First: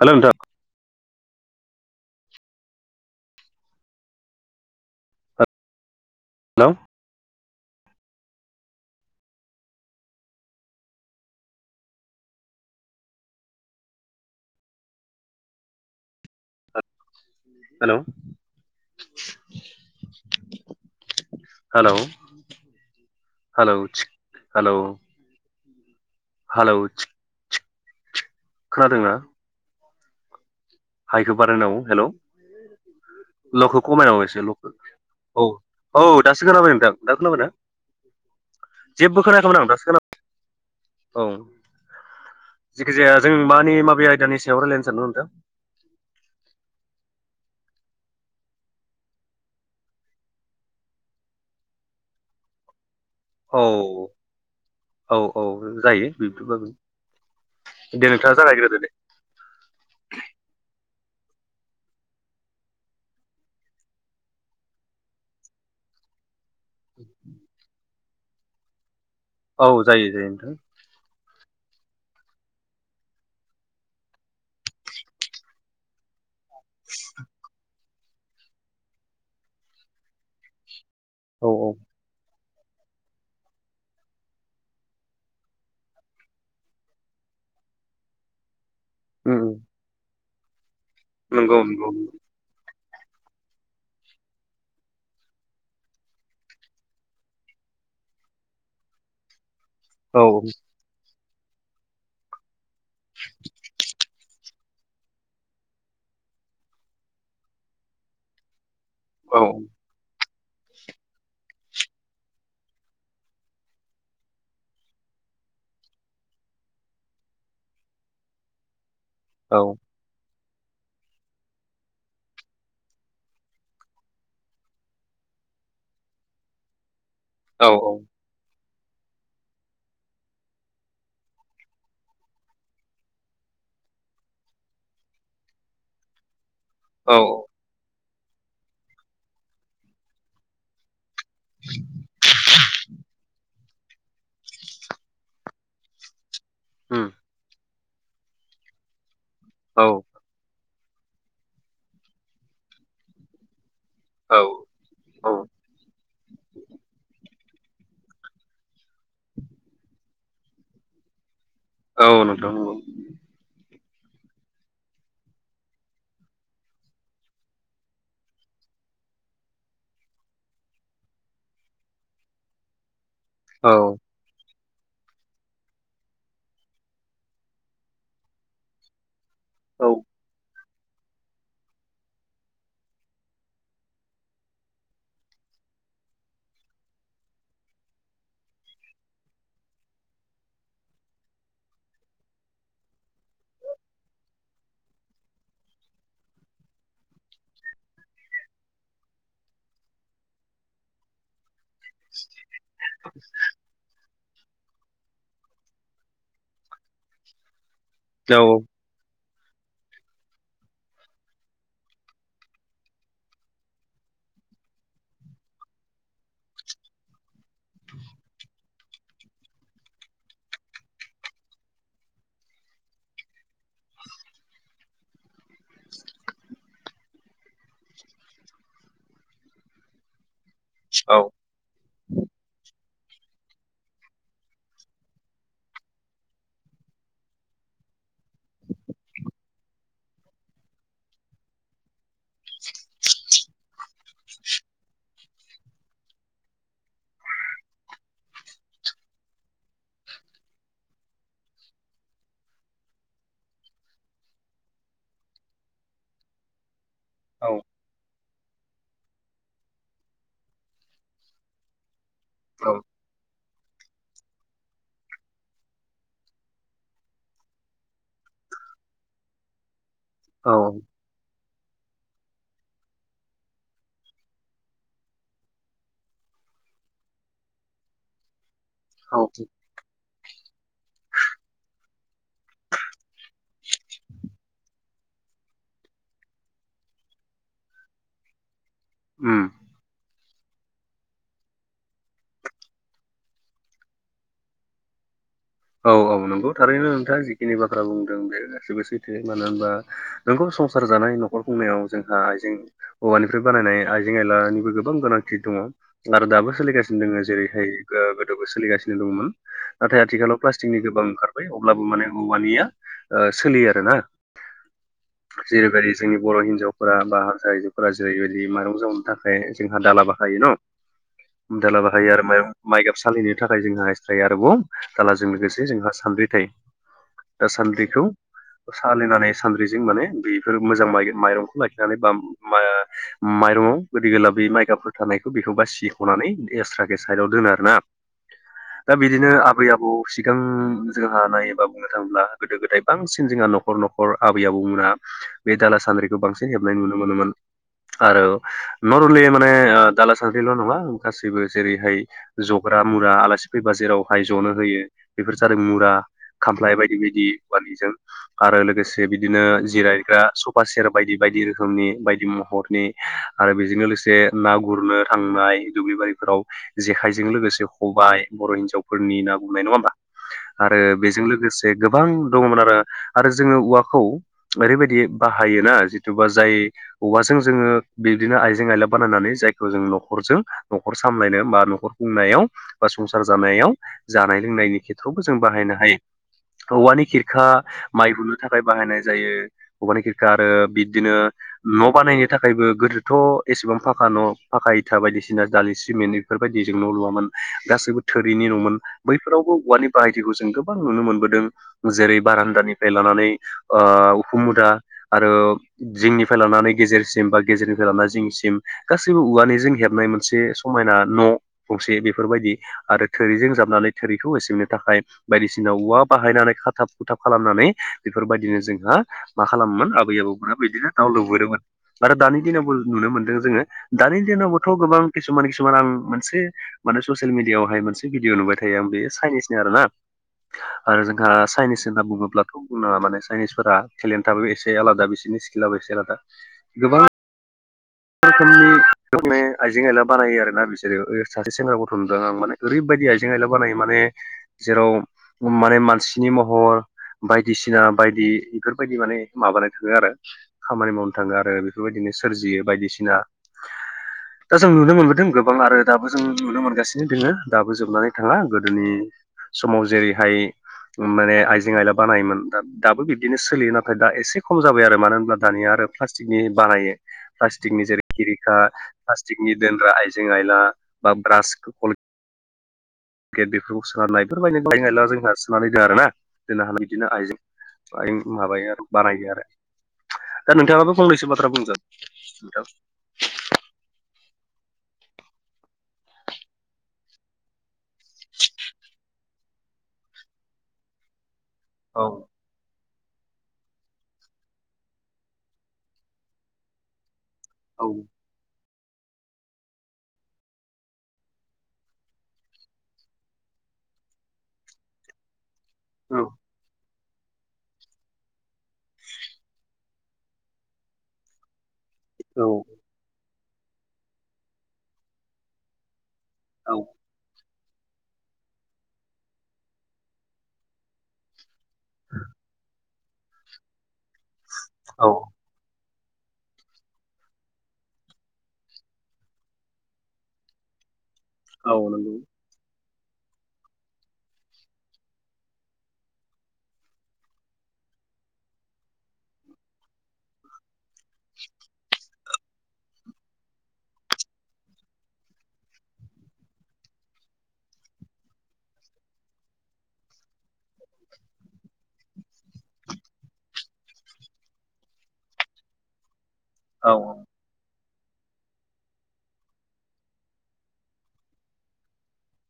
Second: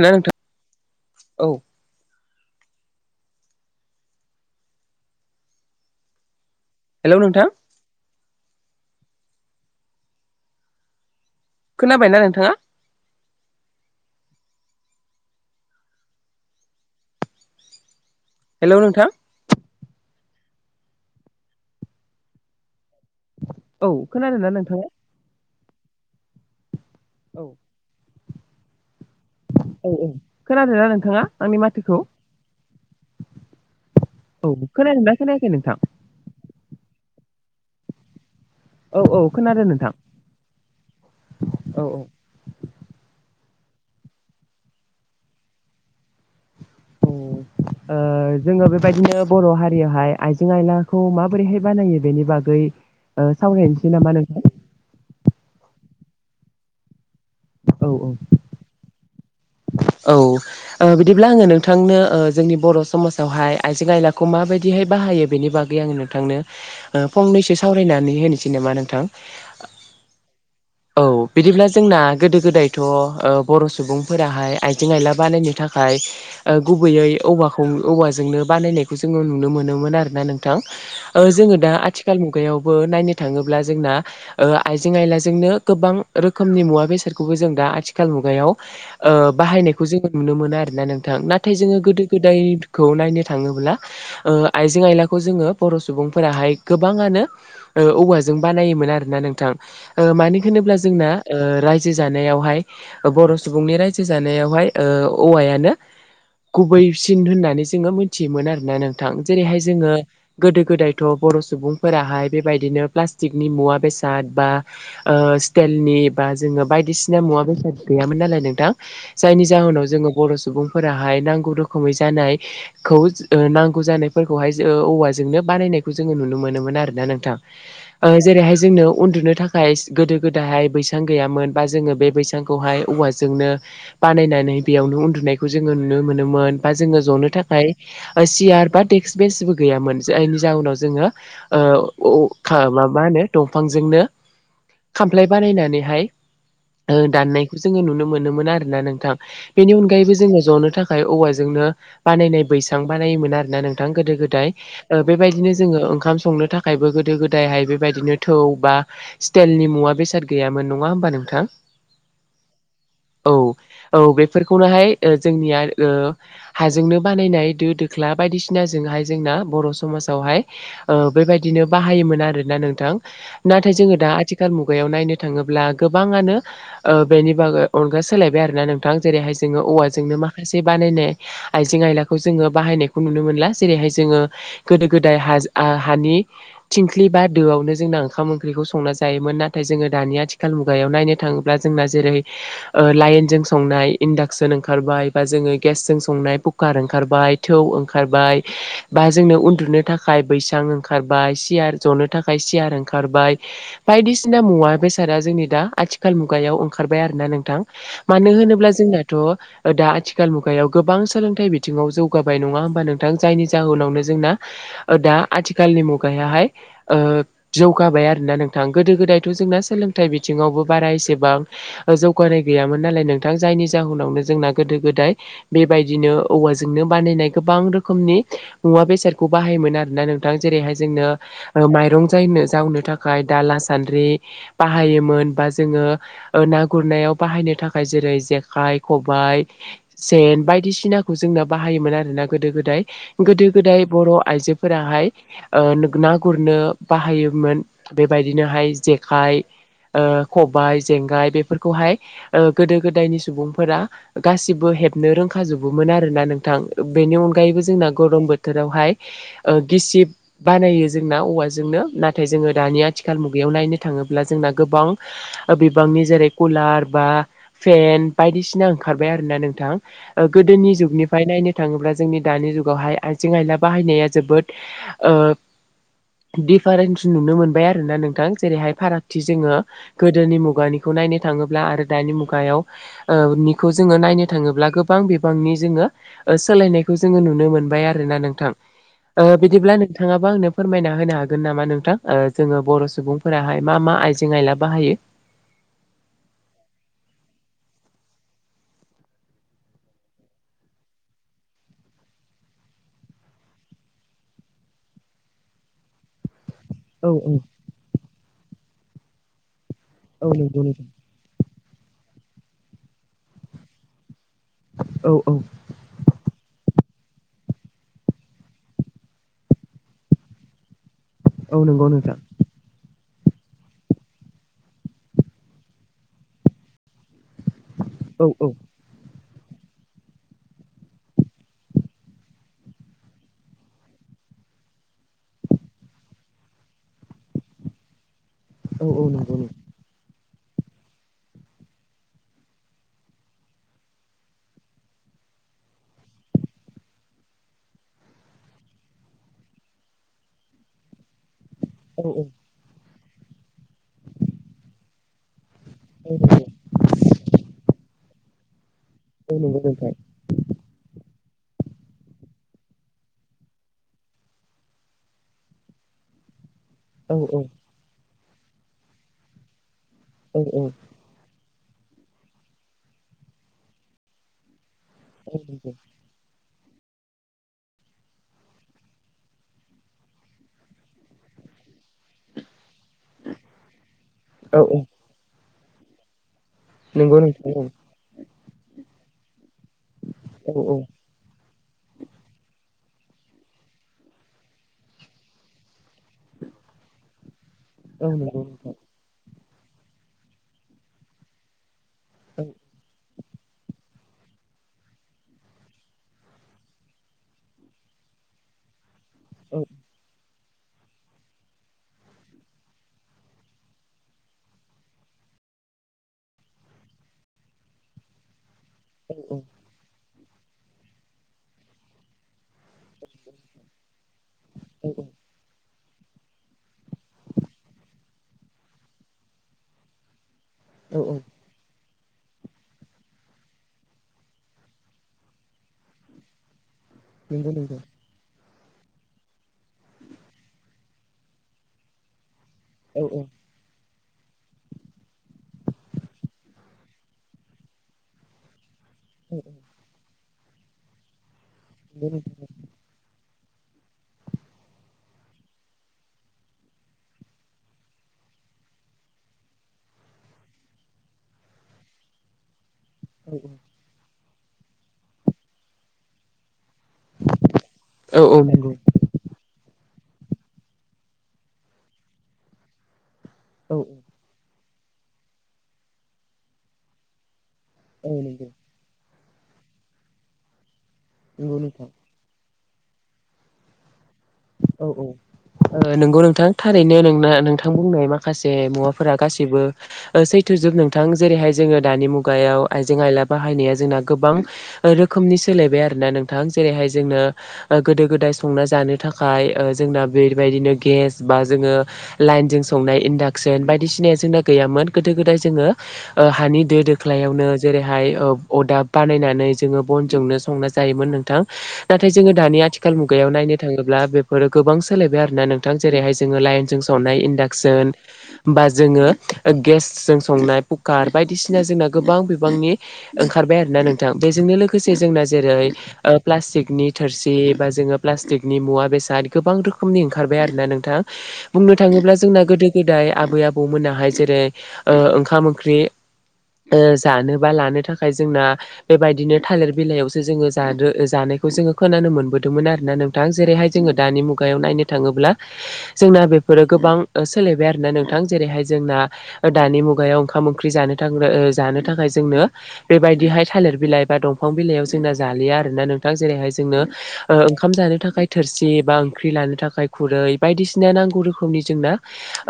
Hello नोंथां औ hello नोंथां खोनाबायना नोंथाङा? हेलौ हेलौ नोंथां। हेलौ हेलौ औ सिक खोनादोंना हेलौ। नोंथाङा हेलौ चीक [inaudible] खोनादोंना? औ औ खोनादों ना नोंथाङा आंनि माथोखौ? लखो खमायाव हो एसे औ लखो खोनादोंना औ खोनायाखै नोंथां औ दासो खोनाबाय। दा दा खोनाबायना? औ जेबो औ खोनायाखैमोन खोनादों आं दासो नोंथां खोनाबाय औ। औ औ जाखि जाया जों मानि माबे आयदानि सायाव रायलायनो सानदों नोंथां? औ ओ जोङो बेबायदिनो बर' हारियावहाय आइजें आयलाखौ माबोरैहाय बानायो बेनि बागै ओ सावरायनसै औ नामा नोंथां? औ औ जायो बिब्दिबो। औ दे औ नोंथाङा जागायग्रोदो दे। औ ओ बिदिब्ला आङो नोंथांनो ओ जोंनि बर' समाजावहाय आइजें आयलाखौ माबायदिहाय बा हायो बेनि बागै आङो नोंथांनो ओ फंनैसो सावरायनानै होनोसै नामा नोंथां? औ जायो जायो नोंथां। औ बिदिब्ला जोंना गोदो गोदायथ ओ बर' सुबुं फोराहाय आइजें आइला बानायनो थाखाय ओ गुबैयै औवाखौ औवाजोंनो बानायनायखौ जोङो नुनो मोनोमोन आरो ना नोंथां। ओ औ जोङो औ दा आथिखाल मु गायावबो नायनो थाङोब्ला जोंना ओ आइें आइलानो गोबां रोखोमनि मुवा बेसारखौबो जों दा आथिखाल मुगायाव ओ उम उम बाहायनायखौ जोङो नुनो मोनो आरोना नोंथां नाथाय नंगौ जोङो नंगौ गोदो गोदाय खौ नायनो थाङोब्ला ओ आइजें आयलाखौ जोङो बर' सुबुंफोराहाय गोबाङानो ओ औवाजों बानायोमोन आरो ना नोंथां। ओ औ मानि होनोब्ला जोंना ओ रायजो जानायावहाय अ बर' सुबुंनि राय जानायावहाय ओ औवायानो गुबैसिन होननानै जोङो मोनथियोमोन आरोना नों थां। औ जेरैहाय जोङो गोदो गोदायथ' बर' सुबुंफोराहाय बेबायदिनो प्लास्टिकनि मुवा बेसाद बा ओ ओ स्टेलनि बा जोङो बायदिसिना मुवा बेसाद गैयामोन नालाय नोंथां। जायनि औ जाहोनाव जोङो बर' सु सुबुंफोराहाय नांगौ रोखोमै जानाय खौ ओ नांगौ जानायफोरखौहाय जो औवाजोंनो बानायनायखौ जोङो नुनो मोनो मोनोमोन आरोना नोंथां। औ ओ जेरैहाय जोंनो उन्दुनो थाखाय गोदो गोदाहाय बैसां गैयामोन बा जोङो बे बैसांखौहाय औवाजोंनो बानायनानै बेयावनो उन्दुनायखौ जोङो नुनो मोनोमोन बा जोङो जनो थाखाय बा सियार बा डेक्स बेसबो गैयामोन। जायनि जाउनाव जोङो ओ औ का मा मा होनो? दं बिफांजोंनो खामफ्लाय बानायनानैहाय ओ दाननायखो जोङो नुनो मोनोमोन आरोना नोंथां बेनि औ अनगायैबो जोङो ज'नो था फाय औवाजोंनो बानायनाय बैसां बानायोमोन आरोना नों थां गोदो औ गोदाय ओ औ बेबायदिनो जोङो ओंखाम संनो थाखायबो गोदो गोद दायहाय बेबायदिनो थौ बा स्टेलनि मुवा बेसाद गैयामोन। नङा होमबा नोंथां? औ नोंगौ नोंगौ। औ औ बेफोरखौनोहाय ओ जोंनिया ओ हाजोंनो बानायनाय दो दोख्लाब बायदिसिनाजोंहाय जोंना बर' समाजावहाय ओ बेबायदिनो बाहायोमोन आरोना नोंथां। औ नाथाय जोङो दा आथिखाल मुगायाव नायनो थाङोब्ला गोबाङानो ओ बेनि बागो अनगा सोलायबाय आरना नोंथां जेरैहाय जोङो औ औवाजोंनो माखासे जे बानायनाय आइजें आइलाखौ जोङो बाहायनायखौ नुनो मोनला जेरैहाय जोङो गोदो गोदाय हाज आ हानि थिंख्लि बा दोआवनो जोंना ओंखाम ओंख्रिखौ संना जायोमोन। नाथाय जोङो दानि आथिखाल मुगायाव नायनो थाङोब्ला जोंना जेरै ओ लाइनजों संनाय इन्डाक्सन ओंखारबाय बा जोङो गेसजों संनाय पुकार ओंखारबाय थौ ओंखारबाय बा जोंनो उन्दुनो थाखाय बैसां ओंखारबाय सियार जनो थाखाय सियार ओंखारबाय बायदिसिना मुवा बेस सादा जोंनि दा आथिखाल मुगायाव ओंखारबाय आरोना नोंथां मानो औ होनोब्ला जोंनाथ' दा आथिखाल मुगायाव गोबां सोलोंथाइ बिथिङाव जौगाबाय नङा होमबा नोंथां? जायनि जाहोनावनो जोंना ओ दा आथिखालनि मुगायाहाय जौगाबाय आरोना नोंथां गोदो गोदायथ' जों दा सोलोंथाय बिथिंआवबो बारा एसेबां जौगानाय गैयामोन नालाय नोंथां जायनि जाहोनावनो जोंना गोदो गोदाय बेबायदिनो औवाजोंनो बानायनाय गोब गोबां रोखोमनि मुवा बेसादखौ बाहायोमोन आरोना नोंथां। जेरैहाय जोंनो औ ओ माइरं जायनो जावनो थाख खाय दाला सान्द्रि बाहायोमोन बा जोङो ओ ना गुरनायाव बाहायनो थाखाय जेरै जेखाइ खबाइ सेन बायदिसिनाखौ जोंना बाहायोमोन आरोना। गोदो गोदाय गोदो गोदाय बर' आइजोफोराहाय ओ ना गुरनो बाहा योमोन बेबायदिनोहाय जेखाय ओ खबाइ जेंगाय बेफोरखौहाय ओ गोदो गोदायनि सुबुंफोरा गासिबो हेबनो रोंखाजोबोमोन आरोना नोंथां। बेनि औ अनगायैबो जोंना गरम बो थोरावहाय गिसिब बानायो जोंना औवाजोंनो नाथाय जोङो औ दानि आथिखालनि बेयाव नायनो थाङोब्ला जोंना गोबां बिबांनि जेरै कुलार बा फेन बायदिसिना ओंखारबाय आरोना नोंथां गोदोनि औ जुगनिफाय नायनो थाङोब्ला जोंनि दानि जुगावहाय आइजें आयला बाहायनाया जोबोद ओ दिफारेन्स नुनो मोनबाय आरो ना नोंथां जेरैहाय फारागथि औ जोङो गोदोनि मुगानिखौ नायनो थाङोब्ला आरो दानि मुगायाव ओ निखौ जोङो नायनो थाङोब्ला गोब गोबां बिबांनि जोङो सोलायनायखौ जोङो नुनो मोनबाय आरोना नोंथां। उम बिदिब्ला नोंथाङा आंनो फोरमायना होनो हागोन नामा नोंथां जोङो बर' सुबुंफोराहाय मा मा आइजें आयला बाहायो औ औ नोंखौ थारैनो नोंथाङा जिखिनि बाथ्रा बुंदों बे गासिबो सैथो मानो होनबा नोंगौ संसार जानाय न'खर खुंनायाव जोंहा आइजें औवानिफ्राय बानायनाय आइजें आयलानिबो गोबां गोनांथि दङ। आरो दाबो सोलिगासिनो औ दङ औ जेरैहाय गोदोबो सोलिगासिनो दङमोन नाथाय औ आथिखालाव नंगौ नों प्लास्टिकनि गोबां ओंखार बाय अब्लाबो माने औवानिया सोलियो आरो ना। औ औ जेरै बायदि जोंनि बर' हिनजाव फ्रा हारसा आइजोफ्रा जेरैबायदि माइरं जावनो थाखाय जोंहा दाला बाहायो न' औ दाला नंगौ बाहायो नोंथां आरो माइ गाब सालिनो थाखाय जोंहा एस्रायै आरोबाव दालाजों लोगोसे जोंहा सानद्रि थायो दा सान्द्रिखौ औ औ सालिनानै सानद्रिजों माने बेफोर मोजां माइरंखौ लाखिनानै बा माइरंआव गोदि गोला बे माइगाबफोर थानायखौ बेखौ बासिख'नानै बे एस्राखो साइडाव दोनो आरोना औ औ नंगौ [unintelligible] सिगां जोंहा नायोबा बुंनो थाङोब्ला गोदो गोदाय बांसिन जोंहा न'खर न'खर आबै आबौमोना बे दाला सान्द्रिखौ बांसिन हेबनाय नुनो मोनोमोन। आरो नरमेलि माने दाला सान्द्रिल' नङा गासैबो जेरैहाय औ औ जग्रा मुरा आलासि फैबा जेरावहाय जनो होयो। बेफोर जादों मुरा नंगौ खामफ्लाय बायदि बायदि बालिजों आरो लोगोसे औ बिदिनो नंगौ नोंथां जिरायग्रा सफा सेर बायदि बायदि रोखोमनि बायदि महरनि आरो बेजोंनो लोगोसे ना गुरनो थांनाय दुब्लिबारि फोराव औ जेखाइजों औ लोगोसे खबाइ बर' हिनजावफोरनि ना गुरनाय नङा होमबा औ औ आरो बेजों लोगोसे जे गोबां दङमोन आरो आरो जोङो औवाखौ ओरैबायदि नंगौ बाहायोना जिथुबा जाय औवाजों जोङो बिदिनो आइजें आयला बानायनानै जायखौ जों न'खरजों न'खर सामलायनो बा नख'र खुंनायाव बा संसार जानाय जानाय औ औ लोंनायनि खेथ्रआवबो जों बाहायनो हायो औवानि नंगौ खिरखा नोंथां औ माइ हुनो थाखाय बाहायनाय जायो औवानि खिरखा आरो औ बिदिनो न' बानायनो थाखायबो गोदोथ' एसेबां फाखा न' फाखा इथा बायदिसिना जालि सामेन्ट इफोरबायदि जों न' लुआमोन गाैसैबो औ नंगौ थोरिनि नोंथां नमोन बैफोरावबो औवानि बाहायथिखौ जों गोबां नुनो मोनबोदों जेरै बारान्दानिफ्राय लानानै उखुमुदा आरो जिंनिफ्राय लानानै गेजेरसिम बा गेजेरनिफ्राय लानानै जिंनिसिम गासैबो औ औवानिजों हेबनाय मोनसे समायना न गंसे बेफोरबायदि आरो थोरिजों जाब नानै थोरिखौ होसिननो थाखाय बायदिसिना औवा बाहायनानै खाथाब खुथाब खालामनानै बेफोरबायदिनो जों मा खालामोन आबै आबौ बिदिनो गाव लुबोदोंमोन आरो दानि दिनावबो नुनो मोनदों जोङो दानि औ बिदिनावबोथ'बां खिसुमान खिसुमान आं मोनसे माने ससियेल मिडिआव हाय मोनसे भिडिअ नुबाय थायो बेयो चाइनिसनो आरो ना औ नंगौ नोंथां औ नंगौ आरो जोंहा चाइनिस होनना बुङोब्लाथ' माने चाइनिसफोरा [unintelligible] एसे आलादा बिसोरनि स्किलाबो एसे आलादा गोबां नंगौ नंगौ रोखोमनि आइजें आइला बानायो आरोना बिसोरो सासे सेंग्रा गथ' नुदों आं माने ओरैबायदि आइजें आयला बानायो माने जेराव माने मानसिनि महर बायदिसिना बायदि बेफोरबायदि माने माबानो थाङो आरो खामानि मावनो थाङो आरो बेफोरबायदिनो सोरजियो बायदिसिना ना दा जों नुनो मोनबोदों गोबां आरो दाबो जों नुनो मोनगासिनो दोङो दाबो जोबनानै थाङा गोदोनि समाव जेरैहाय माने आइजें आयला बानायोमोन दा दाबो बिब्दिनो सोलियो नाथाय दा एसे खम जाबाय आरो मानो होनब्ला दानिया आरो प्लास्टिकनि बानायो प्लाटिकनि जेरै औ औ खिरिखा नंगौ प्लास्टिकनि दोनग्रा आइजें आयला बा ब्रास खल गेट बेफोरखौ सोनारनाय बेफोर बायदि [inaudible] जोंहा सोनानै दो आरोना जोंना हा बिदिनो आइजें [unintelligible] माबायो आरो बानायो आरो दा नोंथाङाबो फंनैसो बाथ्रा बुंदो नोंथां। औ औ ओ नोंगौ नोंथां थारैनो नोंना नोंथां बुंनाय माखासे मुवाफोर रा गासिबो सैथ' ओ जोब नोंथां जेरैहाय जोङो औ दानि मुगायाव आइ जें आइला बाहायनाया जोंना गोबां रोखोमनि सोलायबाय आरोना नोंथां जेरैहाय जोंना ओ औ गोदो गोदाय संना जानो थाखाय खाय ओ जोंना बेबायदिनो गेस बा जोङो लाइनजों संनाय इन्डाक्सन बायदिसिना सिना गैयामोन गोदो गोदाय जोङो ओ हानि दो दोख्लायावनो जेरैहाय ओ अरदाब बानायनानै जोङो बनजोंनो संना जायोमोन नोंथां। नाथाय जोङो औ दानि आथिखाल मुगायाव नायनो थाङो ब्ला बिफोरो गोबां सोलायबाय आरोना नोंथां जेरैहाय जोङो औ लाइनजों संनाय इन्डा सन। होमबा जोङो ओ गेसजों संनाय कुकार बायदिसि सिना जोंना गोबां बिबांनि ओंखारबाय आरोना नोंथां बेजोंनो लोगोसे जोंना औ जेरै प्लास्टिकनि थोरसि बा जोङो प्लास्टिक नि मुवा बेसाद गोबां रोखोमनि ओंखारबाय आरोना नोंथां बुंनो औ थाङोब्ला नंगौ जोंना गोदो गोदाय गोदाय आबै आबौमोनाहाय जेरै ओ ओंखाम ओंख्रि ओ जानो बा लानो थाखाय जोंना बेबायदिनो थालिर बिलाइयावसो जोङो जानो खौ जोङो खोनानो मोनबोदोंमोन आरोना नों नोंथां जेरैहाय जोङो दानि मुगायाव नायनो थाङोब्ला जोंना बेफोरो ओ गोबां सोलायबाय आरोना नोंथां। जेरैहाय जों दानि मुगायाव ओंखाम ओंख्रि जा थाखाय औ जोंनो बेबाय दिहाय थालिर बिलाइ बा दंफां बिलाइयाव जोंना जालिया जेरैहाय जोंनो औ ओ ओंखाम जा नो थाखाय थोरसि बा ओंख्रि लानो थाखाय खुरै बायदिसिना नांगौ रोखोमनि जोंना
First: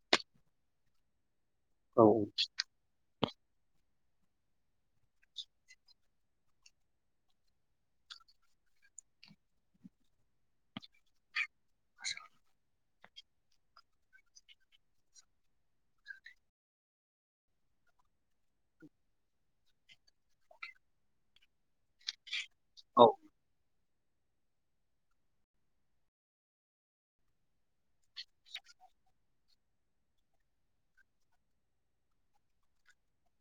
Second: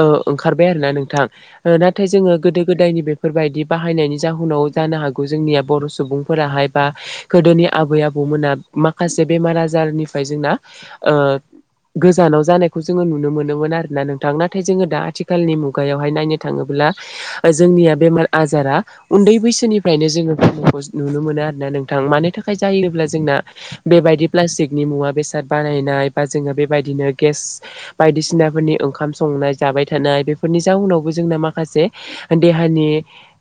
ओ ओंखार बाय आरोना नोंथां। ओ औ नाथाय जोङो गोदो गोदायनि बेफो फोरबायदि बाहायनायनि जाहोनाव जानो हागौ जोंनिया बर' सुबुंफोराहाय बा गोदोनि आबै आबौ मोना माखासे बेमार आजारनिफ्राय जोंना ओ गोजानाव जानायखौ जोङो नुनो मोनोमोन आरोना नोंथां नाथाय जोङो दा आथिखालनि मुगायावहाय नायनो थाङोब्ला ब्ला ओ जोंनिया बेमार आजारा उन्दै बैसोनिफ्रायनो जोङो बु [unintelligible] नुनो मोनो आरोना नों नोंथां। मानि थाखाय औ जायोब्ला जोंना बेबायदि फ्लाष्टिक नि मुवा बेसाद बानायनाय बा जोङो बेबायदिनो गेस बायदिसिनानि ओंखाम संनाय जा बाय थानाय बेफोरनि जाउनावबो जोंना माखासे देहानि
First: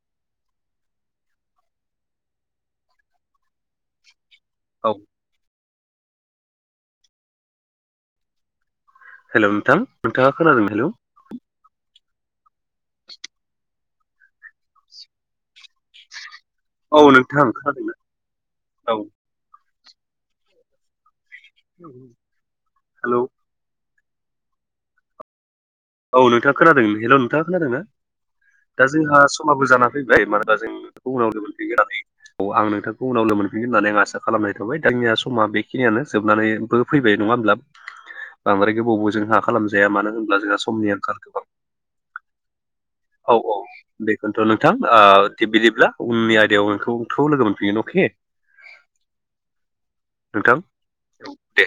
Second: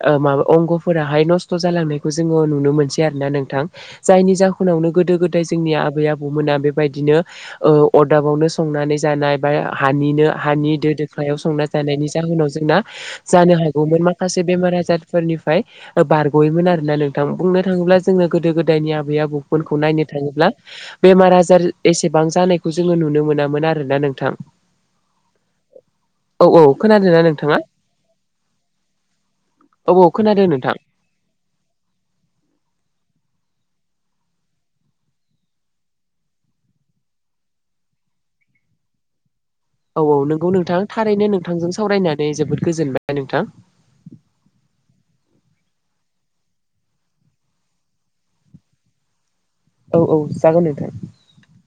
ओ माबा अंगफोराहाय नस्थ' जालांनायखौ जोङो नुनो मोनसै आरोना नोंथां। जायनि जाहुनावनो औ गोदो गोदाय जोंनि आबै आबौमोना बेबायदिनो ओ अरदाबावनो संनानै जानाय हेल' बा नोंथां हानो नोंथाङा खोनादों हानि हेल' दो दोखायाव संना जानायनि जाहोनाव जोंना जानो हा गौमोन माखासे बेमार आजारफोरनिफ्राय ओ बार गयोमोन आर ना औ नोंथां बुंनो खोनादोंना थाङोब्ला जोंना गोदो गोदायनि औ आबै आबौमोनखौ नायनो थाङोब्ला बेमार आजार एसेबां जानायखौ जोङो हेलौ नुनो मोनामोन आरोना नोंथां। औ नोंथाङा खोनादों हेल' नोंथाङा खोनादों ना? दा जोंहा समाबो जाना औ औ फैबाय खोनादों माना जों नोंथां होनबा जों नोंथांखौ उनावनो मोनफैगोननानै औ। आं नोंथांखौ उनावनो मोनफै होननानै आं आसा खालामनाय थाबाय जोंनिया समा बेखिनियानो जोबनानैबो फैबाय नङा होनब्ला? बांद्राय गोबावबो जोंहा खालामजाया औ मानो औ होनब्ला नंगौ जोंहा सम नोंथां नि आंखाल। थारैनो नोंथांजों सावरायनानै जोबोद गोजोनबाय औ नोंथां औ बेखौनोथ' नोंथां ओ दे बिदि ब्ला उननि आयदायाव नोंखौथ लोगो मोनफिगोन। अके। औ औ जागोन नोंथां। दे